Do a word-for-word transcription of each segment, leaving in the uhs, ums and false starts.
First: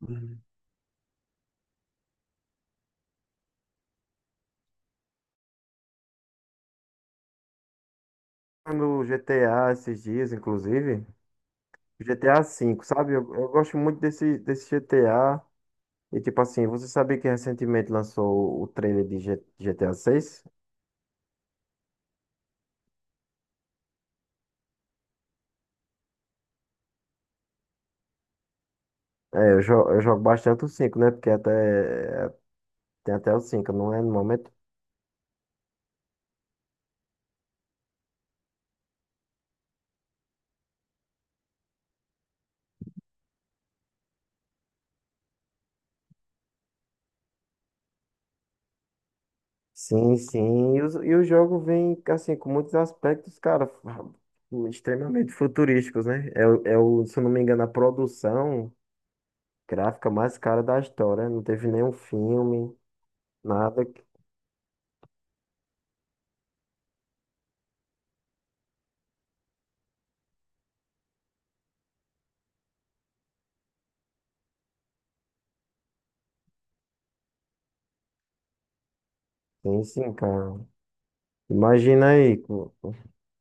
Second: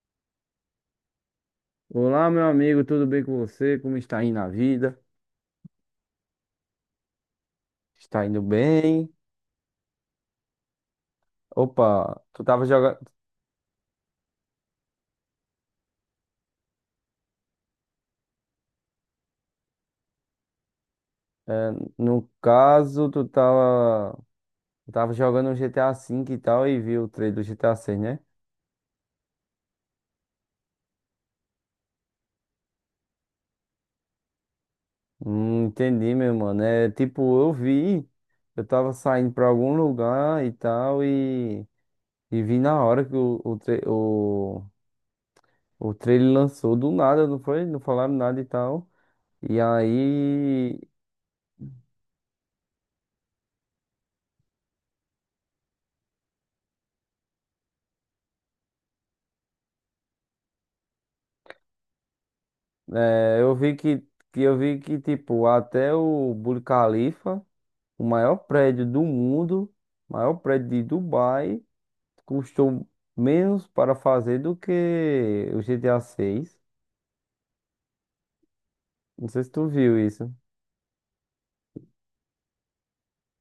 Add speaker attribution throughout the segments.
Speaker 1: Uhum.
Speaker 2: Olá, meu amigo, tudo bem com você? Como está indo a vida? Está indo
Speaker 1: No
Speaker 2: bem?
Speaker 1: G T A esses dias, inclusive,
Speaker 2: Opa,
Speaker 1: GTA
Speaker 2: tu tava
Speaker 1: V,
Speaker 2: jogando.
Speaker 1: sabe? Eu, eu gosto muito desse, desse G T A. E tipo assim, você sabia que recentemente lançou o trailer de G- GTA VI?
Speaker 2: No caso, tu tava, tu tava jogando um G T A V e tal e viu o trailer do G T A seis, né?
Speaker 1: É, eu, jo- eu jogo bastante o cinco, né? Porque até, é, tem até o cinco, não é no momento?
Speaker 2: Hum, entendi, meu mano. É tipo, eu vi, eu tava saindo pra algum lugar e tal e, e vi na hora que o, o, tra- o, o trailer lançou do nada, não foi? Não falaram nada e tal. E
Speaker 1: Sim, sim.
Speaker 2: aí.
Speaker 1: E, os- e o jogo vem, assim, com muitos aspectos, cara, fu- extremamente futurísticos, né? É, o, é o- se eu não me engano, a produção gráfica mais cara da história. Não teve nenhum filme.
Speaker 2: É, eu vi
Speaker 1: Nada
Speaker 2: que, que eu vi que tipo até o Burj Khalifa, o maior prédio do mundo, maior prédio de Dubai, custou menos para fazer do que o G T A seis. Não sei se tu
Speaker 1: Sim,
Speaker 2: viu
Speaker 1: sim,
Speaker 2: isso.
Speaker 1: cara. Imagina aí. co-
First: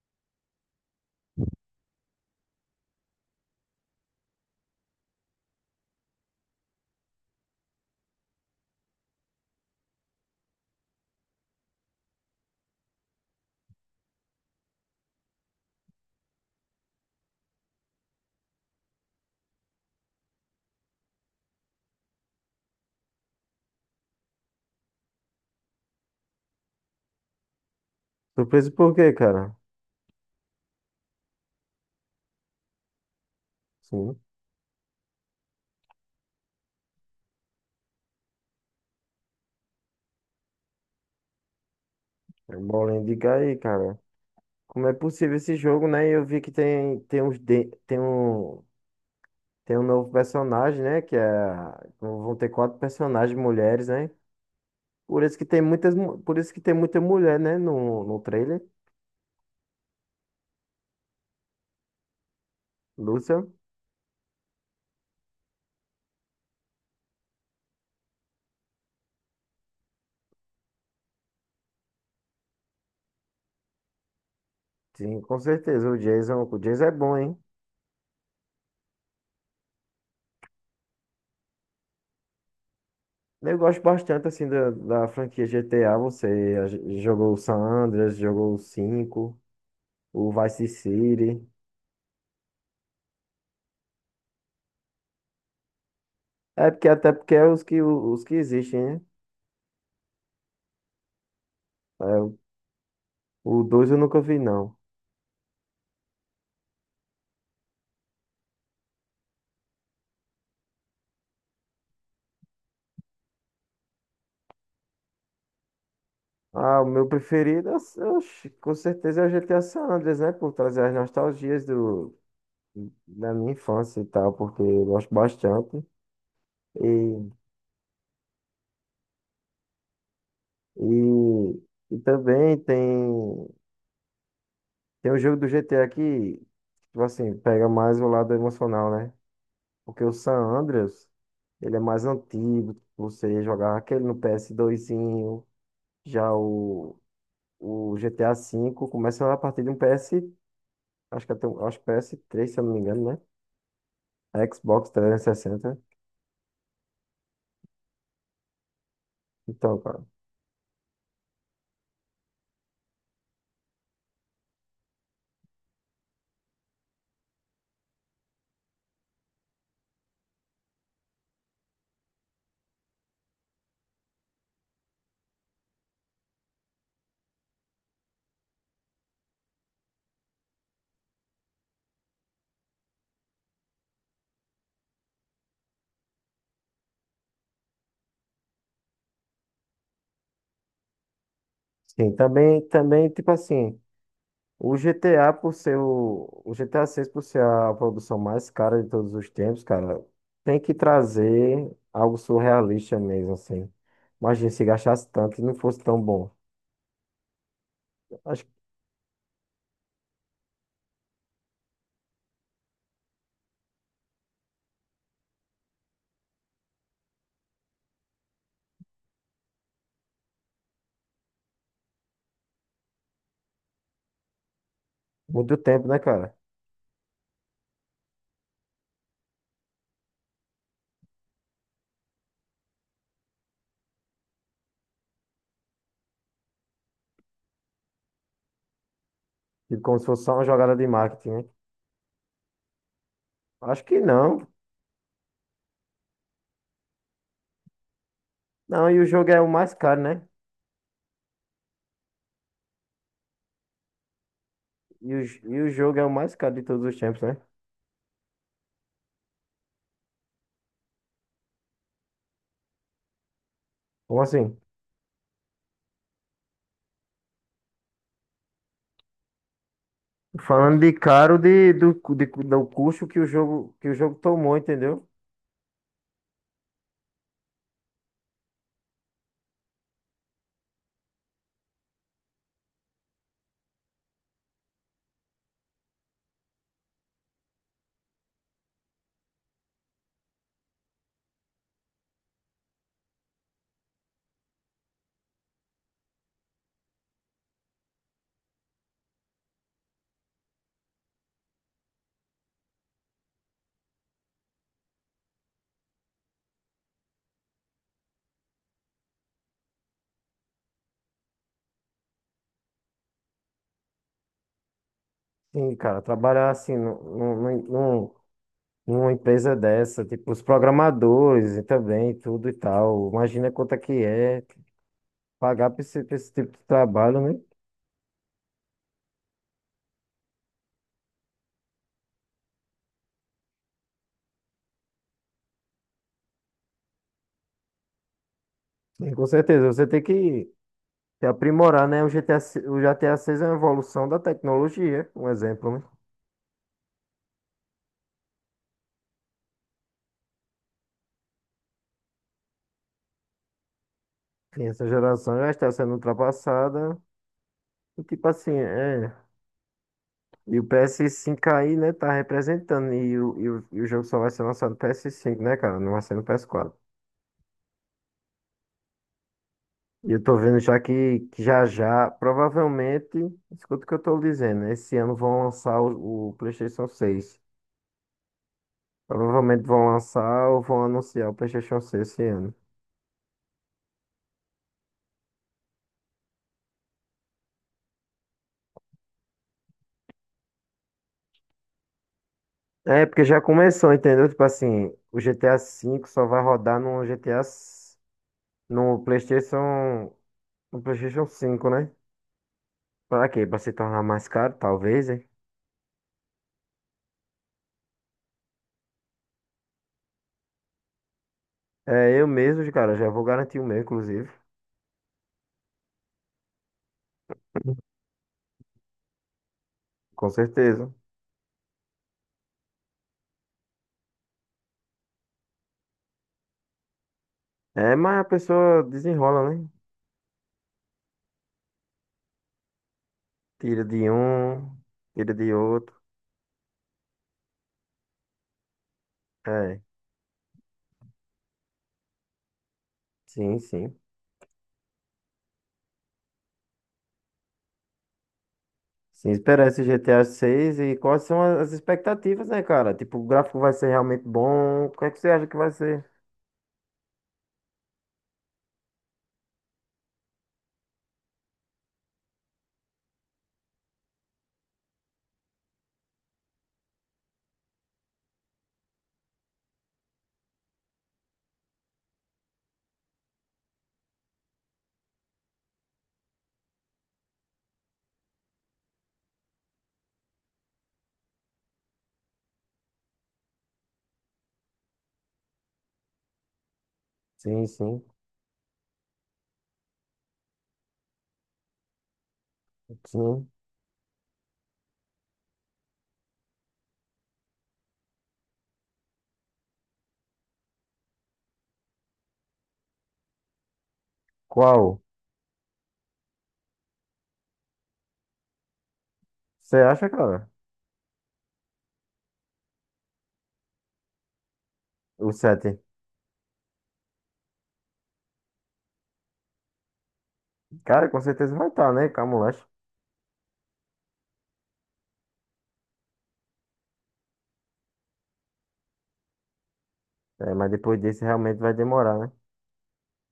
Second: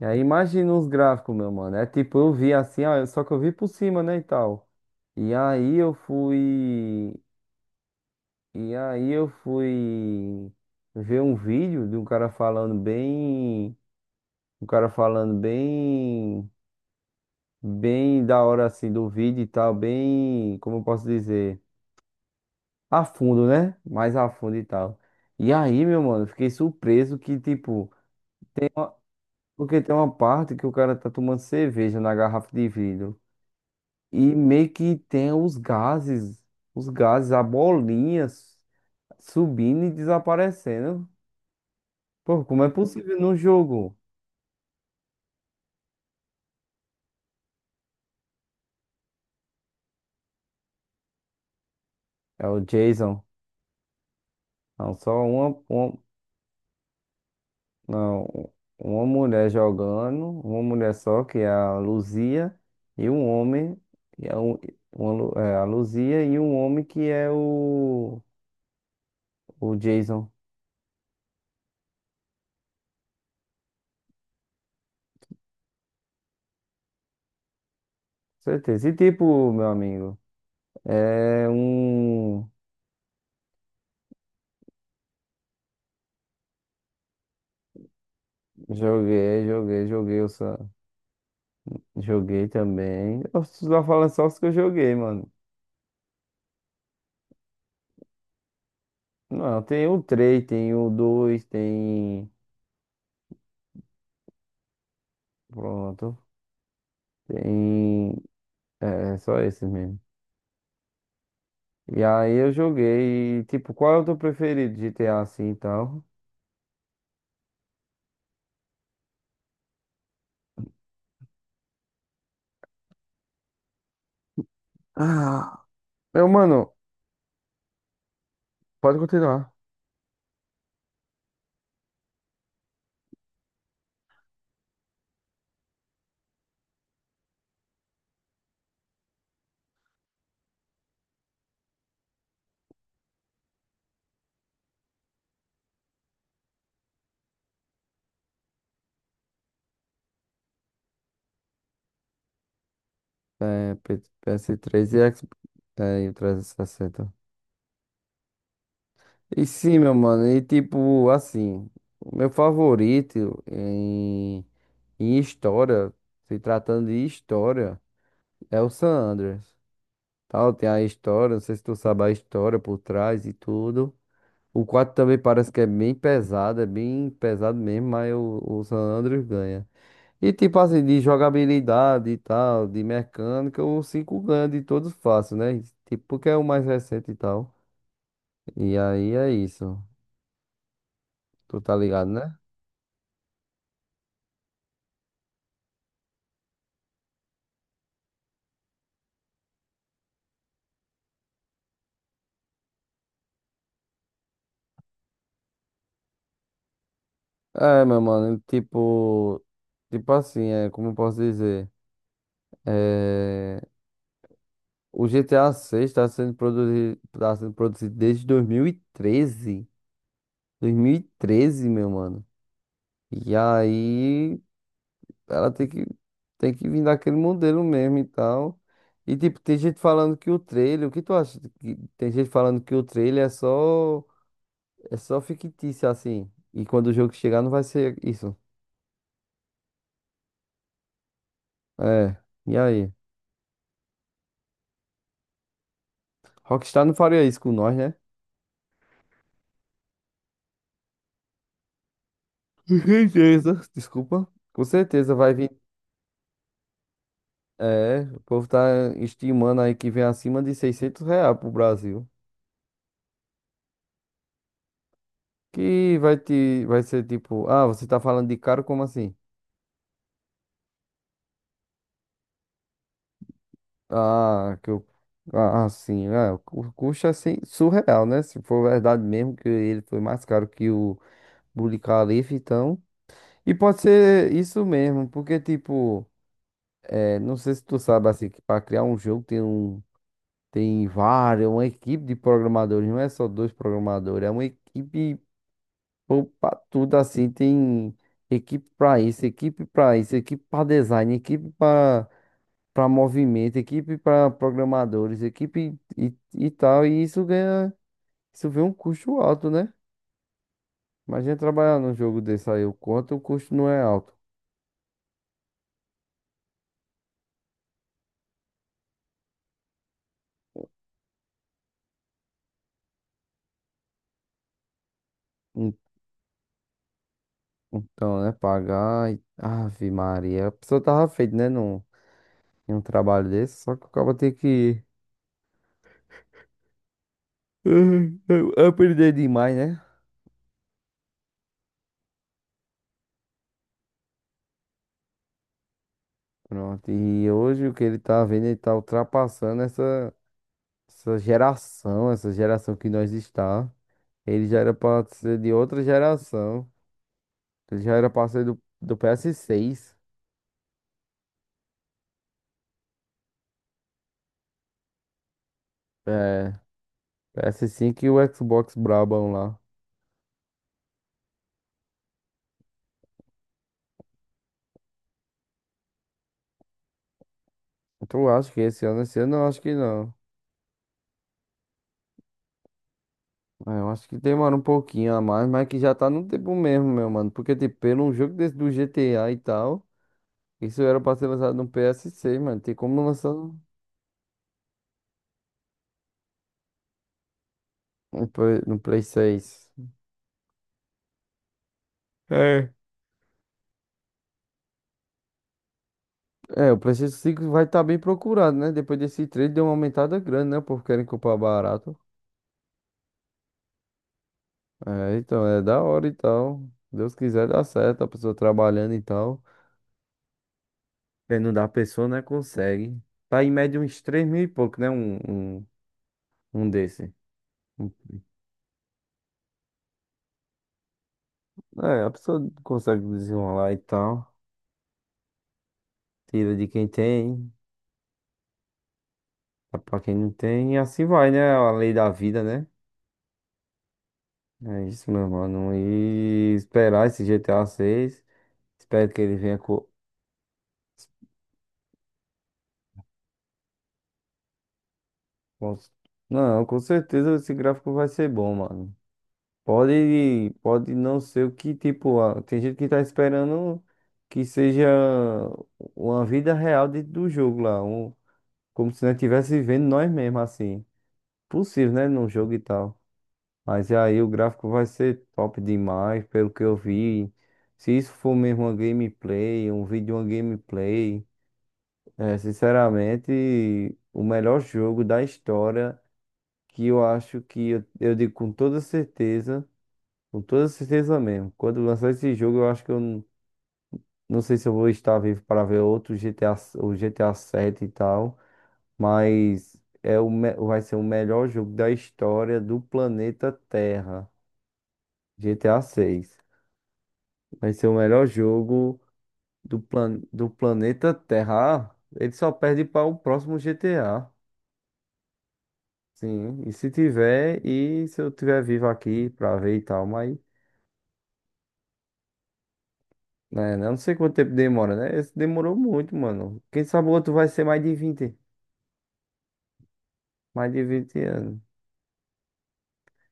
Speaker 2: E aí imagina os gráficos, meu mano. É tipo, eu vi assim, ah, só que eu vi por cima, né, e tal. E aí eu fui e aí eu fui ver um vídeo de um cara falando bem, um cara falando bem bem da hora assim do vídeo e tal, bem, como eu posso dizer, a fundo, né? Mais a fundo e tal. E aí, meu mano, fiquei surpreso que, tipo,
Speaker 1: Surpreso por quê, cara?
Speaker 2: porque tem uma parte que o cara tá tomando cerveja na garrafa de vidro
Speaker 1: Sim.
Speaker 2: e meio que tem os gases, os gases, a bolinha s- subindo e desaparecendo. Pô,
Speaker 1: É
Speaker 2: como é
Speaker 1: bolinha
Speaker 2: possível
Speaker 1: de
Speaker 2: no
Speaker 1: aí,
Speaker 2: jogo?
Speaker 1: cara. Como é possível esse jogo, né? Eu vi que tem, tem uns de- tem um tem um novo personagem, né? Que é Vão
Speaker 2: É
Speaker 1: ter
Speaker 2: o
Speaker 1: quatro
Speaker 2: Jason.
Speaker 1: personagens mulheres, né?
Speaker 2: Não, só
Speaker 1: Por isso que
Speaker 2: uma,
Speaker 1: tem muitas
Speaker 2: uma,
Speaker 1: mu- por isso que tem muita mulher, né? No, no
Speaker 2: não,
Speaker 1: trailer.
Speaker 2: uma mulher jogando, uma mulher só, que é a Luzia, e um
Speaker 1: Lúcia.
Speaker 2: homem, que é, um, uma Lu- é, a Luzia, e um homem que é o, o Jason. Com
Speaker 1: Sim, com certeza. O Jason, o Jason é bom, hein?
Speaker 2: certeza. E tipo, meu amigo, é um.
Speaker 1: Eu gosto bastante assim da, da franquia G T A. Você a- jogou o San Andreas, jogou o cinco,
Speaker 2: Joguei, joguei, joguei, eu
Speaker 1: o
Speaker 2: só...
Speaker 1: Vice City.
Speaker 2: joguei também. Eu só falo é só os que eu joguei, mano.
Speaker 1: É porque até porque é os que, os que existem, né?
Speaker 2: Não, tem o três, tem o dois, tem.
Speaker 1: É, o dois eu nunca vi, não.
Speaker 2: Pronto. Tem. É, é só esses mesmo. E aí eu joguei, tipo, qual é o teu preferido, G T A assim e tal?
Speaker 1: Ah, o meu preferido, eu- oxe, com certeza é o G T A San Andreas, né? Por trazer as nostalgias do, da minha infância e tal, porque eu gosto
Speaker 2: Ah,
Speaker 1: bastante.
Speaker 2: meu mano,
Speaker 1: E,
Speaker 2: pode continuar.
Speaker 1: e, e também tem, tem o jogo do G T A que, tipo assim, pega mais o lado emocional, né? Porque o San Andreas, ele é mais antigo, você jogava aquele no P S dois zinho. Já o, o G T A cinco começa a partir de um P S, acho que até, um- acho que P S três, se eu não me engano,
Speaker 2: É, P-
Speaker 1: né? Xbox
Speaker 2: PS3 e
Speaker 1: trezentos e
Speaker 2: Xbox,
Speaker 1: sessenta
Speaker 2: é, e o trezentos e sessenta. E sessenta. E sim,
Speaker 1: Então,
Speaker 2: meu
Speaker 1: cara.
Speaker 2: mano, e tipo, assim, o meu favorito em, em história, se tratando de história, é o San Andreas. Tal, tem a história, não sei se tu sabe a história por trás e tudo. O quatro também parece que é bem pesado, é bem pesado mesmo, mas o, o San Andreas ganha. E tipo assim, de jogabilidade e tal, de mecânica, o cinco ganha de todos fácil, né? Tipo, porque é o mais recente e tal. E aí é isso. Tu tá ligado,
Speaker 1: Sim,
Speaker 2: né?
Speaker 1: também, também, tipo assim, o G T A por ser o, o GTA seis, por ser a produção mais cara de todos os tempos, cara, tem que trazer algo surrealista mesmo, assim. Imagina se gastasse tanto e não fosse tão bom.
Speaker 2: É, meu mano,
Speaker 1: Acho que
Speaker 2: tipo. Tipo assim, é, como eu posso dizer? É, o G T A seis está sendo produzido, tá sendo produzido desde dois mil e treze. dois mil e treze, meu mano. E aí ela
Speaker 1: muito
Speaker 2: tem que,
Speaker 1: tempo, né, cara?
Speaker 2: tem que vir daquele modelo mesmo e tal. E tipo, tem gente falando que o trailer, o que tu acha? Que... tem gente falando que o trailer é só, é só fictício assim. E quando o jogo chegar não vai ser isso.
Speaker 1: Tipo, como se fosse só uma jogada de marketing, né?
Speaker 2: É, e aí?
Speaker 1: Acho que não.
Speaker 2: Rockstar não faria isso com nós, né?
Speaker 1: Não, e o jogo é o mais caro, né?
Speaker 2: Com certeza. Desculpa. Com certeza
Speaker 1: E o,
Speaker 2: vai
Speaker 1: j-
Speaker 2: vir.
Speaker 1: e o jogo é o mais caro de todos os tempos, né?
Speaker 2: É, o povo tá estimando aí que vem acima de seiscentos reais pro Brasil.
Speaker 1: Como assim?
Speaker 2: Que vai te, vai ser tipo, ah, você tá falando de caro, como assim?
Speaker 1: Falando de caro de, do, cu- de cu- do custo que o jogo, que o jogo tomou,
Speaker 2: Ah, que eu.
Speaker 1: entendeu?
Speaker 2: Ah, ah, sim. Ah, o cu- custo é assim, surreal, né? Se for verdade mesmo que ele foi mais caro que o Burj Khalifa, então. E pode ser isso mesmo, porque, tipo, é, não sei se tu sabe, assim, que para criar um jogo tem um. Tem várias, uma equipe de programadores, não é só dois programadores, é uma equipe para tudo assim, tem equipe para isso, equipe para isso, equipe para design, equipe para para movimento, equipe para programadores, equipe e, e tal, e isso ganha, isso vem um custo alto, né? Imagina trabalhar num jogo desse aí, o quanto o custo não é alto.
Speaker 1: Sim, cara, trabalhar assim num, num, num- numa empresa dessa, tipo, os programadores e também, tudo e tal. Imagina quanto é que é pagar
Speaker 2: En-
Speaker 1: pra esse, pra esse tipo de trabalho, né?
Speaker 2: então, né, pagar, e- Ave Maria, a pessoa tava feita, né, num, em um trabalho desse, só que o cara tem que eh, aprender
Speaker 1: Sim, com
Speaker 2: demais,
Speaker 1: certeza,
Speaker 2: né?
Speaker 1: você tem que se aprimorar, né? O G T A, se- O G T A seis é uma evolução da tecnologia, um exemplo, né?
Speaker 2: Pronto, e hoje o que ele tá vendo, ele tá ultrapassando essa, essa geração, essa geração que nós está. Ele já
Speaker 1: Sim,
Speaker 2: era
Speaker 1: essa
Speaker 2: pra
Speaker 1: geração
Speaker 2: ser
Speaker 1: já
Speaker 2: de
Speaker 1: está
Speaker 2: outra
Speaker 1: sendo
Speaker 2: geração.
Speaker 1: ultrapassada.
Speaker 2: Ele já
Speaker 1: E
Speaker 2: era
Speaker 1: tipo assim,
Speaker 2: parceiro do, do
Speaker 1: é.
Speaker 2: P S seis,
Speaker 1: E o P S cinco aí, né, tá representando. E o, e o, e o jogo só vai ser lançado no P S cinco, né, cara? Não vai ser no
Speaker 2: é,
Speaker 1: P S quatro.
Speaker 2: P S cinco e o Xbox Brabão lá.
Speaker 1: E eu tô vendo já que, que já já, provavelmente, escuta o que eu tô dizendo, né? Esse ano vão lançar o, o PlayStation seis.
Speaker 2: Então eu acho que esse ano? Esse ano eu acho
Speaker 1: Provavelmente
Speaker 2: que
Speaker 1: vão
Speaker 2: não.
Speaker 1: lançar ou vão anunciar o PlayStation seis esse ano.
Speaker 2: É, eu acho que demora um pouquinho a mais, mas que já tá no tempo mesmo, meu mano. Porque, tipo, pelo um jogo desse do G T A e tal, isso era pra ser lançado no P S seis, mano. Tem como
Speaker 1: É, porque
Speaker 2: lançar
Speaker 1: já
Speaker 2: no,
Speaker 1: começou, entendeu? Tipo assim, o G T A cinco só vai rodar no G T A, s-
Speaker 2: no Play no Play
Speaker 1: no
Speaker 2: seis.
Speaker 1: PlayStation, no PlayStation 5, né?
Speaker 2: É.
Speaker 1: Pra quê? Pra se tornar mais caro, talvez, hein.
Speaker 2: É, o PlayStation cinco vai estar bem procurado, né? Depois desse trade deu uma aumentada grande, né? O povo querem comprar barato.
Speaker 1: É eu mesmo, cara, já vou garantir o meu, inclusive.
Speaker 2: É, então, é da hora e tal. Deus quiser dá certo, a pessoa trabalhando e tal.
Speaker 1: Com certeza.
Speaker 2: Quem não dá, pessoa, né, consegue. Tá em média uns três mil e pouco, né, um, um, um desse. Um-
Speaker 1: É, mas a pessoa desenrola, né?
Speaker 2: é, a pessoa consegue desenrolar e
Speaker 1: Tira de
Speaker 2: tal.
Speaker 1: um, tira de outro.
Speaker 2: Tira de quem tem, dá
Speaker 1: É,
Speaker 2: pra quem não tem. E assim vai, né, a lei da vida, né?
Speaker 1: sim, sim.
Speaker 2: É isso, meu mano. E esperar esse G T G T A seis. Espero que
Speaker 1: Sim,
Speaker 2: ele venha
Speaker 1: esperar esse
Speaker 2: com...
Speaker 1: GTA seis e quais são as expectativas, né, cara? Tipo, o gráfico vai ser realmente bom? O que é que você acha que vai
Speaker 2: com-
Speaker 1: ser?
Speaker 2: não, com certeza esse gráfico vai ser bom, mano. Pode, pode não ser o que, tipo, a- tem gente que tá esperando que seja uma vida real dentro do jogo lá, um, como se nós estivesse vivendo nós mesmos, assim. Possível, né, num jogo e tal. Mas aí o gráfico vai ser top demais, pelo que eu vi. Se isso for mesmo uma gameplay, um vídeo, uma gameplay, é, sinceramente, o melhor jogo da história, que eu acho
Speaker 1: Sim,
Speaker 2: que, eu
Speaker 1: sim,
Speaker 2: eu digo com toda certeza. Com toda certeza mesmo. Quando lançar esse jogo, eu acho que eu n-
Speaker 1: sim.
Speaker 2: não sei se eu vou estar vivo para ver outro G T A, s- o G T A sete e tal, mas é o, me- vai ser o melhor jogo da história do planeta Terra.
Speaker 1: Qual?
Speaker 2: G T A seis. Vai ser o melhor jogo
Speaker 1: Você
Speaker 2: do,
Speaker 1: acha,
Speaker 2: plan,
Speaker 1: cara?
Speaker 2: do planeta Terra. Ah, ele só perde para o próximo G T A.
Speaker 1: O sete.
Speaker 2: Sim, e se tiver, e se eu tiver vivo aqui para ver e tal, mas
Speaker 1: Cara, com certeza vai estar, né? Camulacho.
Speaker 2: né? Eu não sei quanto tempo demora, né? Esse demorou muito, mano. Quem sabe o outro vai ser mais de vinte
Speaker 1: É,
Speaker 2: mais
Speaker 1: mas
Speaker 2: de
Speaker 1: depois
Speaker 2: vinte
Speaker 1: desse realmente
Speaker 2: anos.
Speaker 1: vai demorar, né?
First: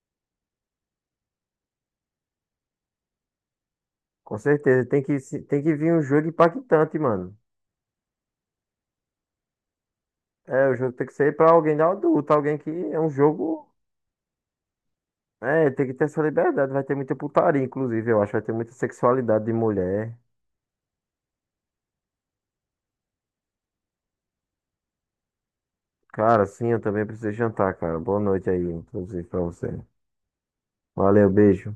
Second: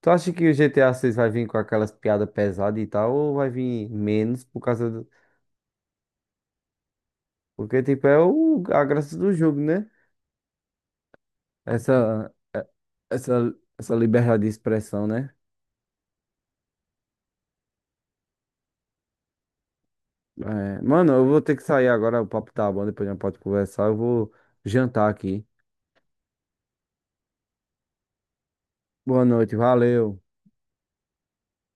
Speaker 2: Tu acha que o G T A seis vai vir com aquelas piadas pesadas e tal, ou vai vir
Speaker 1: Com
Speaker 2: menos por
Speaker 1: certeza.
Speaker 2: causa
Speaker 1: Tem
Speaker 2: do...
Speaker 1: que, se- Tem que vir um jogo impactante, mano.
Speaker 2: porque, tipo, é o... a graça do jogo, né?
Speaker 1: É, o jogo tem que ser pra alguém
Speaker 2: Essa,
Speaker 1: adulto, alguém
Speaker 2: é-
Speaker 1: que é um
Speaker 2: essa,
Speaker 1: jogo.
Speaker 2: essa liberdade de expressão, né?
Speaker 1: É, tem que ter essa liberdade. Vai ter muita putaria, inclusive, eu acho. Vai ter muita sexualidade de mulher.
Speaker 2: É, mano, eu vou ter que sair agora, o papo tá bom, depois a gente pode conversar, eu vou jantar aqui.
Speaker 1: Cara, sim, eu também preciso jantar, cara. Boa noite aí, inclusive,
Speaker 2: Boa
Speaker 1: pra
Speaker 2: noite,
Speaker 1: você.
Speaker 2: valeu.
Speaker 1: Valeu, beijo.